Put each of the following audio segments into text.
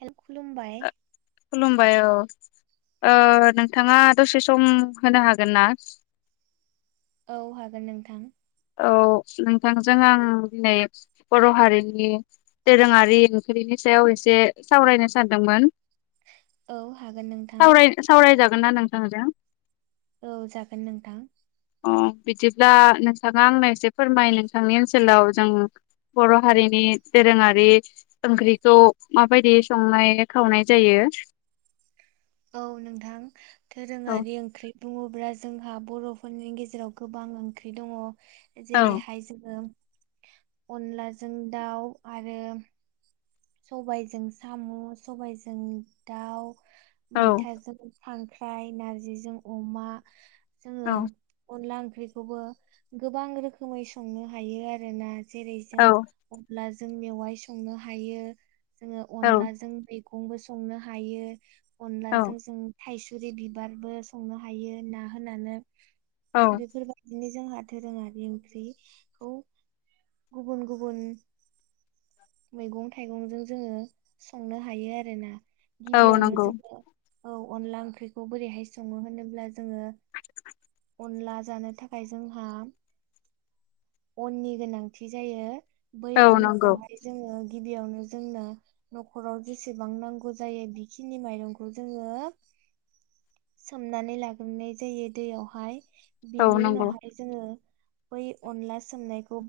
Hello खुलुमबायबाय। खुलुमबाय अ ओ नोंथाङा दसे सम होनो हागोन ना? औ हागोन नोंथां। औ नोंथांजों आं दिनै बर' हारिनि दोरोङारि ओंख्रिनि सायाव एसे सावरायनो सानदोंमोन। औ हागोन नोंथां। होनना नोंथां होजों। औ जागोन नोंथां। अ बिदिब्ला नोंथाङा आंनो एसे फोरमाय नोंथांनि ओनसोलाव जों बर' हारिनि दोरोङारि ओंख्रिखौ माबायदि संनाय खावनाय जायो। [inaudible] औ नोंथां औ दोरोङारि ओंख्रि बुङोब्ला जोंहा बर'फोरनि गेजेराव गोबां ओंख्रि दङ। औ जेरैहाय जोङो अनलाजों दाउ आरो सबायजों साम' सबायजों दाउ औ मैथाजों खांख्राइ नारजिजों अमा जोङो औ अनला ओंख्रि ओंख्रिखौबो गोबां रोखोमै संनो हायो आरोोना जेरै जों अब्ला जों मेवाइ संनो हायो। जोङो औ अनलाजों मैगंबो संनो हायो, औ अनलाजों जों थाइसुरि बिबारबो संनो हायो ना होनानै औ बेफोरबायदिनो। जोंहा दोरोङारि ओंख्रिखौ गुबुन गुबुन मैगं थाइगंजों जोङो संनो हायो आरोोना, औ गिबियावनो नंगौ जोङो औ अनला ओंख्रिखौ बोरैहाय सङो होनोब्ला जोङो? अनला जानो थाखाय जोंहा अननि गोनांथि जायो, बै औ अनखौ नंगौ जोङो गिबियावनो जोंनो न'खराव जेसेबां नांगौ जायो बेखिनि माइरंखौ जों दा [inaudible] सोमनानै लाग्रोनाय जायो दैयावहाय औ बेनि नंगौ उनावहाय जोङो बै अनला सोमनायखौ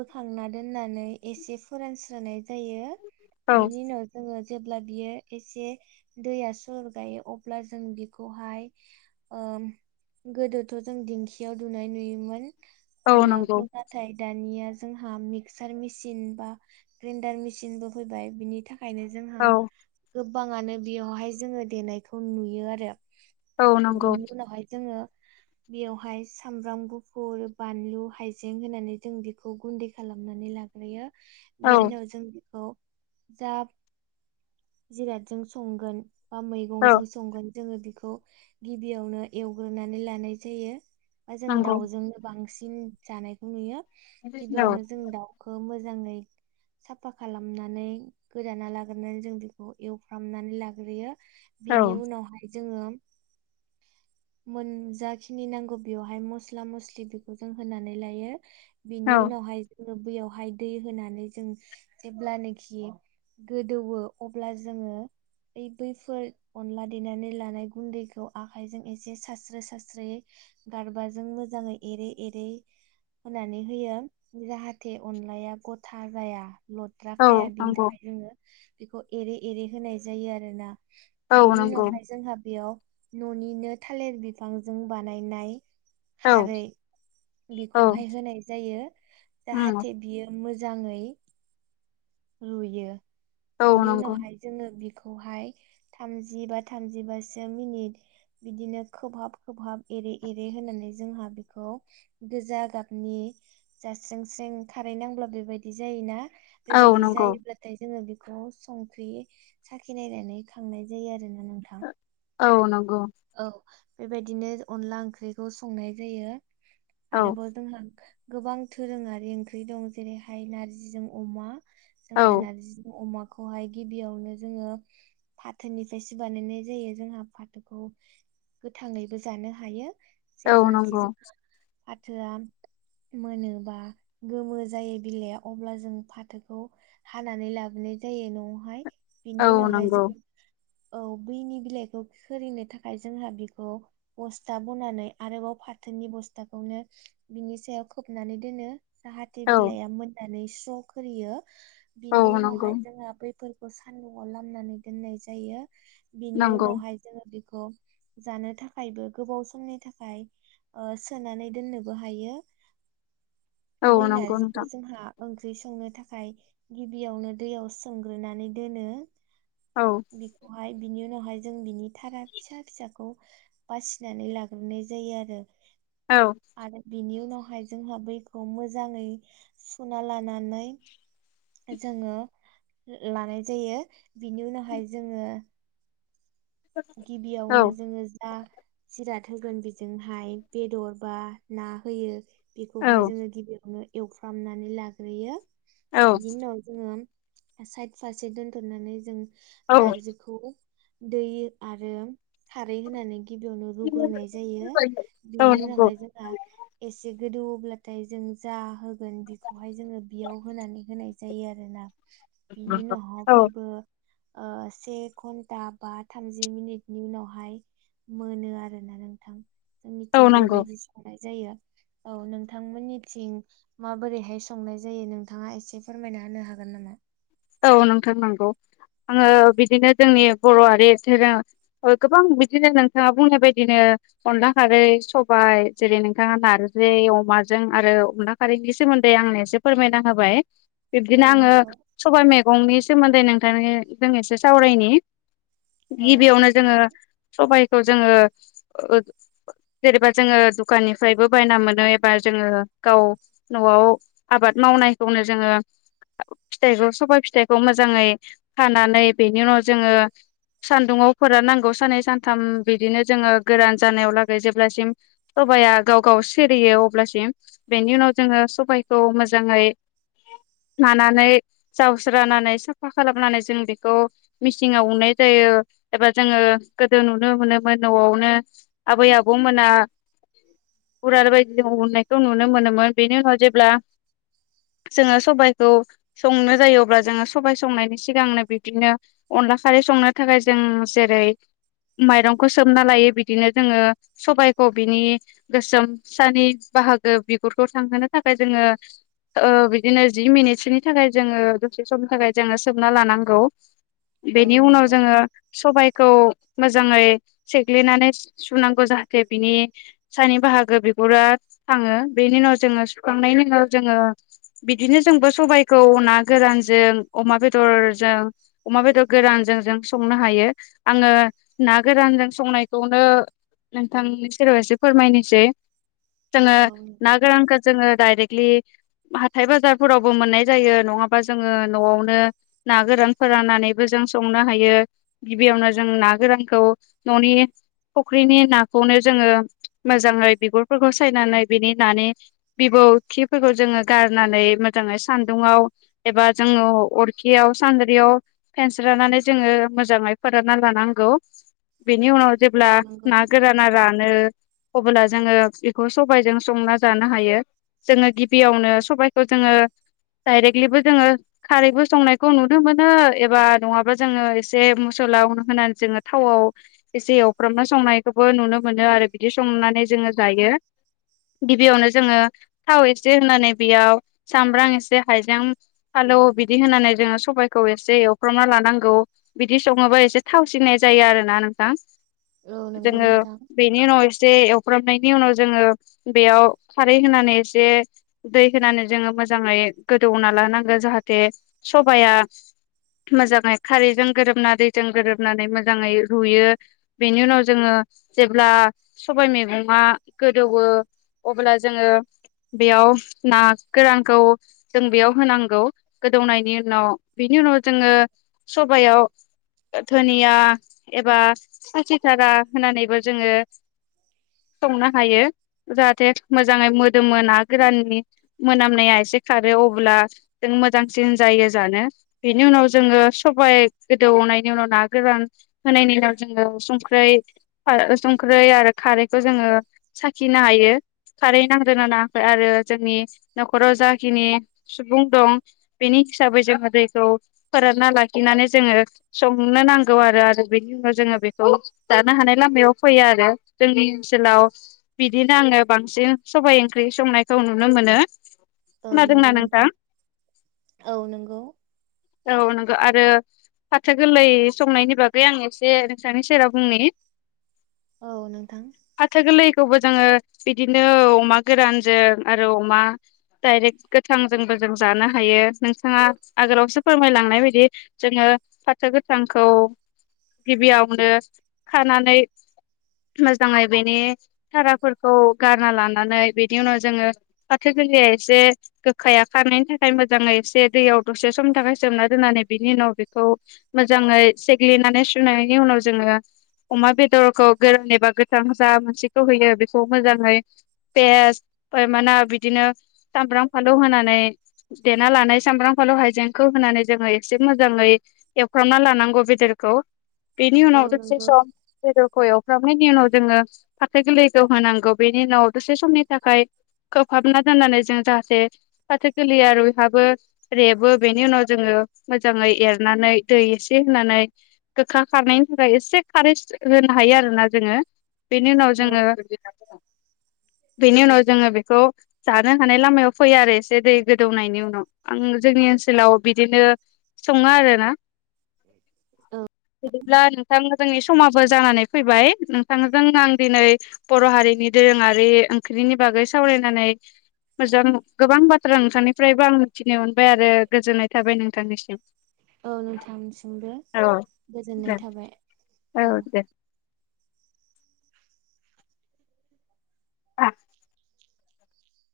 बोखांना दोननानै एसे फोरानस्रोनाय जायो औ बिनि उनाव जोङो जेब्ला बियो एसे दैया सुर गायो अब्ला जों बिखौहाय ओ ओम गोदोथ' जों दिंखियाव दुनाय नुयोमोन औ नंगौ अनलाखौ नाथाय दानिया जोंहा मिक्सार मिसिन बा ग्रेन्डार मेसिनबो फैबाय बिनि थाखायनो जोंहा औ गोबाङानो बेयावहाय जोङो देनायखौ नुयो आरो औ नंगौ बिनि उनावहाय जोङो बेयावहाय सामब्राम गुफुर बानलु हाइजें होनानै जों बेखौ गुन्दै खालामनानै ला नुयो औ बेनि उनाव जों बेखौ जा जिरादजों संगोन बा औ मैगंजों संगोन जोङो बेखौ गिबियावनो एवग्रोनानै लानाय जायो बा जों नंगौ दाउजोंनो बांसिन जानायखौ नुयो गिबियावनो जों दाउखौ मोजां मोजांङै साफा खालामनानै गोदाना लाग्रोनानै जों बेखौ एवफ्रामनानै लाग्रोयो औ बिनि उनावहाय जोङो मोन जाखिनि नांगौ बेवहाय मस्ला मस्लि बेखौ जों होनानै लायो औ बिनि उनावहाय जोङो बैयावहाय दै होनानै जों जेब्लानाखि गोदौवो अब्ला जोङो बे बैफोर अनला देनानै लानाय गुन्दैखौ आखाइजों एसे सास्रो सास्रोयै गारबाजों मोजाङै एरै एरै होननानै होयो जाहाथे अनलाया गथा साजाया लद्रा खाया औ बिनि नंगौ थाखाय जोङो बेखौ एरे एरे होनाय जायो आरोना औ बेनि नंगौ उनावहाय जोंहा बेयाव न'निनो थालिर बिफांजों बानायनाय औ खारै औ बेखौहाय होनाय जायो उम जाहाथे बियो मो जाङै रुयो औ बिनि नंगौ उनावहाय जोङो थामजि बा थामजिबासो मिनिद बिदिनो खोबहाब खोबहाब एरै एरै होननानै जों बे गोजा गाबनि जास्रें स्रें खा नांब्ला बेबायदि जायोना औ बेबायदि नंगौ जायोब्लाथाय जोङो बेखौ संख्रि साखि नायनानै खांनाय जायो आरो ना औ नंगौ औ बेबायदिनो अनला ओंख्रिखौ संनाय जायो औ आरोबाव जोंहा गोबां दोरोङारि ओंख्रि दं जेरैहाय नारजिजों अमा जोंहा औ नारजिजों अमा खौहाय गिबियावनो जोङो फाथोनिफ्रायसो बानायनाय जायो जोंहा फाथोखौ गोथाङैबो जानो हायो औ जेब्लाखि नंगौ जोङो फाथोआ मोनोबा गोमो जायो बिलाइआ अब्ला जों फाथोखौ हानानै लाबोनाय जायो न'वहाय औ बिनि उनावहाय नंगौ जों औ बैनि बिलाइखौ [unintelligible] हाय जोंहा बिखौ बस्था बनानै आरोबाव फाथोनि बस्थाखौनो बिनि सायाव खोबनानै दोनो जाहाथे औ बिलाइया मोननानै स्र' खोरियो औ बिनि नंगौ उनावहाय जोङो बैफोर खौ सान्दुंआव लामनानै दोननाय जायो बिनि नंगौ उनावहाय जोङो बेखौ जानो थाखायबो गोबाव समनि थाखाय ओ सोनानै दोननोबो हायो [inaudible] बै नंगौ नारजिखौ नोंथां जोंहा ओंख्रि संनो थाखाय गिबियावनो दैयाव सोमग्रोनानै दोनो औ बिखौहाय बिनि उनावहाय जों बिनि थारा फिसा फिसाखौ बासिनानै लाग्रोनाय जायो आरो। औ आरो बिनि उनाव हाय जोंहा बैखौ मोजाङै सुना लानानै जोङो लानाय जायो बिनि उनावहाय जोङो गिबियावनो औ जोङो जा जिराद होगोन बेजोंहाय बेदर बा ना होयो बेखौहाय औ जोङो गिबियावनो एवफ्रामनानै लाग्रोयो औ बिनि उनाव जोङो साइड फारसे दोनथ'नानै जों औ नारजिखौ दै आरो खारै होनानै गिबियावनो रुग्रोनाय जायो औ बिनि नंगौ उनावहाय जोंहा एसे गोदौवो ब्लाथाय जों जा होगोन बिखौहाय जोङो बियाव होनानै होनाय जायो आरोना। बिनि उनावभहा औ बैयबो ओ से घन्टा बा थाम जि मिनिटनि उनावहाय मोनो आरोना नोंथां। जोंनिथिं औ नंगौ बेबायदि जानाय जायो। औ नोंथांमोननिथिं माबोरैहाय संनाय जायो नोंथाङा एसे फोरमायना होनो हागो न नामा? औ नोंथां नंगौ। आङो बिदिनो जोंनि बर' हारि धोरोम ओ गोबां बिदिनो नोंथाङा बुंनाय बायदिनो अनला खारै सबाइ जेरै नोंथाङा नारजै अमाजों आरो अनला खारैनि सो मोन्दै आंनो एसे फोरमायना होबाय औ बिब्दिनो आङो नंगौ सबाइ मेगंनि सोमोन्दै नोंथांनिजों एसे सावरायनि औ गिबियावनो जोङो सबाइखौ जोङो ओ जेनेबा जोङो दुखाननिफ्रायबो बायना मोनो एबा जोङो गाव न'आव आबाद मावनायखौनो जोङो फिथाइखौ सबाय फिथाइखौ मोजाङै खानानै बेनि उनाव जोङो सान्दुङाव फोराननांगौ साननै सानथाम बिदिनो जोङो गोरान जानायावलागै जेब्लासिम स बाया गाव गाव सिरियो अब्लासिम बेनि उनाव जोङो सबायखौ मोजाङै नानानै जावस्रानानै साफा खालामनानै जों बेखौ मिसिंआव उनाय जायो एबा जोङो गोदो नुनो मोनोमोन न'आवनो आबै आबौमोना गरार बायदिजों उननायखौ नुनो मोनोमोन बेनि उनाव जेब्ला जोङो सबायखौ संनो जायो अब्ला जोङो सबाय संनायनि सिगांनो बिदिनो अनला खारै संनो थाखाय जों जे रै माइरंखौ सोमना लायो बिदिनो जोङो सबायखौ बिनि गोसोम सानि बाहागो बिगुरखौ थांहोनो थाखाय जोङो ओ बिदिनो जि मिनिटसोनि थाखाय जोङो दसे समनि थाखाय जोङो सोमना लानांगौ। औ बेनि उनाव नंगौ जोङो सबाइखौ मोजाङै सेग्लिनानै सुनांगौ जाहाथे बिनि सानि बाहागो बिगुरा थाङो बेनि उनाव जोङो सुखांनायनि उनाव जोङो बिदिनो जोंबो सबाइ खौ ना गोरानजों अमा बेदरजों अमा बेदर गोरानजों जों संनो हायो। आङो ना गोरानजों संनायखौनो नोंथांनि सोरबा एसे फोरमायनोसै। जोङो औ ना नोंथां गोरानखौ जोङो डाइरेक्टलि हाथाय बाजारफोरावबो मोननाय जायो नङाबा जोङो न'आवनो ना गोरान फोराननानैबो जों संनो हायो गिबि यावनो जों ना गोरानखौ न'नि फुख्रिनि नाखौनो जोङो मोजाङै बिगुरफोरखौ सायनानै बिनि नानि बिबौ खिफोरखौ जोङो गारनानै मोजाङै सान्दुंआव एबा जोङो अरखियाव सान्द्रियाव फेनस्रोनानै जोङो मोजाङै फोराना लानांगौ बेनि उनाव जेब्ला औ नंगौ ना गोराना रानो अबोला जोङो बेखौ सबायजों संना जानो हायो। जोङो गिबियावनो सबबायखौ जोङो डायरेक्टलिबो जोङो खारैबो संनायखौ नुनो मोनो एबा नङाबा जोङो एसे मसला होनानै जोङो थाव एसे एवफ्रामना संनायखौबो नुनो मोनो आरो बिदि संनानै जोङो जायो गिबियावनो जोङो थाव एसे होनानै बेयाव सामब्राम एसे हाइजें फालौ बिदि होनानै जोङो सबबायखौ एसे एवफ्रामना लानांगौ बिदि सङोबा एसे थावसिननाय जायो आरो ना नोंथां औ नंगौ जोङो नोंथां बेनि उनाव एसे एव फ्रामनायनि उनाव जोङो बेयाव खारै होनानै एसे दै होनानै जोङो मोजां मोजाङै गोदौना लानांगौ जाहाथे सबाया मोजाङै खारैजों गोरोबना दैजों गोरोबनानै मोजाङै रुयो बेनि उनाव जोङो जेब्ला सबाय मैगङा गोदौयो अब्ला जोङो बेयाव ना गोरान खौ जों बेयाव होनांगौ गोदौनायनि उनाव बिनि उनाव जोङो सबायाव धोनिया एबा खासिथारा होननानैबो जोङो संनो हायो जाहाथे मोजाङै मोदोमो ना गोराननि मोनामनाया खारो अब्ला जों मोजांसिन जायो जानो बेनि उनाव जोङो सबाय दौनायनि उनाव ना गोरान होनायनि उनाव जोङो संख्रै संख्रै आरो खारै बेखौ जोङो साखिनो हायो खारै नांदोंना‌ नाङाखै आरो जोंनि न'खराव जा खिनि सुबुं दं बेनि हिसाबै जोङो दैखौ फोरानना लाखिनानै जोङो संनो नांगौ आरो बेनि उनाव जोङो बेखौ जानो हानाय लामायाव फैयो आरो जोंनि ओनसोलाव बिदिनो आङो बांसिन सबाय ओंख्रि संनायखौ नुनो मोनो औ नंगौ नोंथां औ नंगौ औ नोंगौ आरो फाथो गोरलै संनायनि बागै आं एसे नोंस्रानि सेराव बुंनि औ नोंथां थेवबो जोङो बिदिनो अमा गोरानजों आरो अमा डाइरेक्ट गोथांजोंबो जों जानो हायो नोंथाङा आगोलावसो फोरमायलांनाय बायदि जोङो ओ फाथो गोथांखौ गिबियावनो खानानै मोजाङै बेनि धाराफोरखौ गारना लानानै बिनि उनाव जोङो फाथो गोरलैयै से गोखाया खारनायनि थाखाय मोजाङै एसे दैयाव दसे समनि थाखाय सोमना दोननानै बिनि उनाव बेखौ खौ मोजाङै सेग्लिनानै सुनायनि उनाव जोङो अमा बेदरखौ गोरान एबा गोथां जा मोनसेखौ होयो बेखौ मोजाङै पेस फ्रायमाना बिदिनो सामब्राम फालौ होनानै देना लानाय सामब्राम फालौ हाइजेंखौ होनानै जोङो एसे मोजाङै एवफ्रामना लानांगौ बेदरखौ बेनि औ उनाव दसे नंगौ सम बेदरखौ एव फ्रामनायनि उनाव जोङो फाथो गोरलैखौ होनांगौ बेनि उनाव दसे समनि थाखाय खोबहाबना दोननानै जों जाहाथे फाथो गोर्लैया रयहाबो रेबो बेनि उनाव जोङो मोजाङै एरनानै नै दै एसे होनानै गोखा खारनायनि थाखाय एसे खारै होनो हायो आरोना जोङो बेनि उनाव औ जोङो बेनि उनाव जोङो बेखौ जानो हानाय लामायाव फैयो आरो एसे दै गोदौनायनि उनाव आं जोंनि ओनसोलाव बिदिनो सङा आरो ना औ बिदिब्ला नोंथां जोंनि समाबो जानानै फैबाय नोंथांजों आं दिनै बर' हारिनि दो रोङारि ओंख्रिनि बागै सावरायनानै मोजां गोबां बाथ्रा नोंथांनिफ्रायबो आं मिथिनो मोन बायारो आरो गोजोननाय थाबाय नोंथांनिसिम औ नोंथांसिमबो औ गोजोननाय दे थाबाय औ दे आ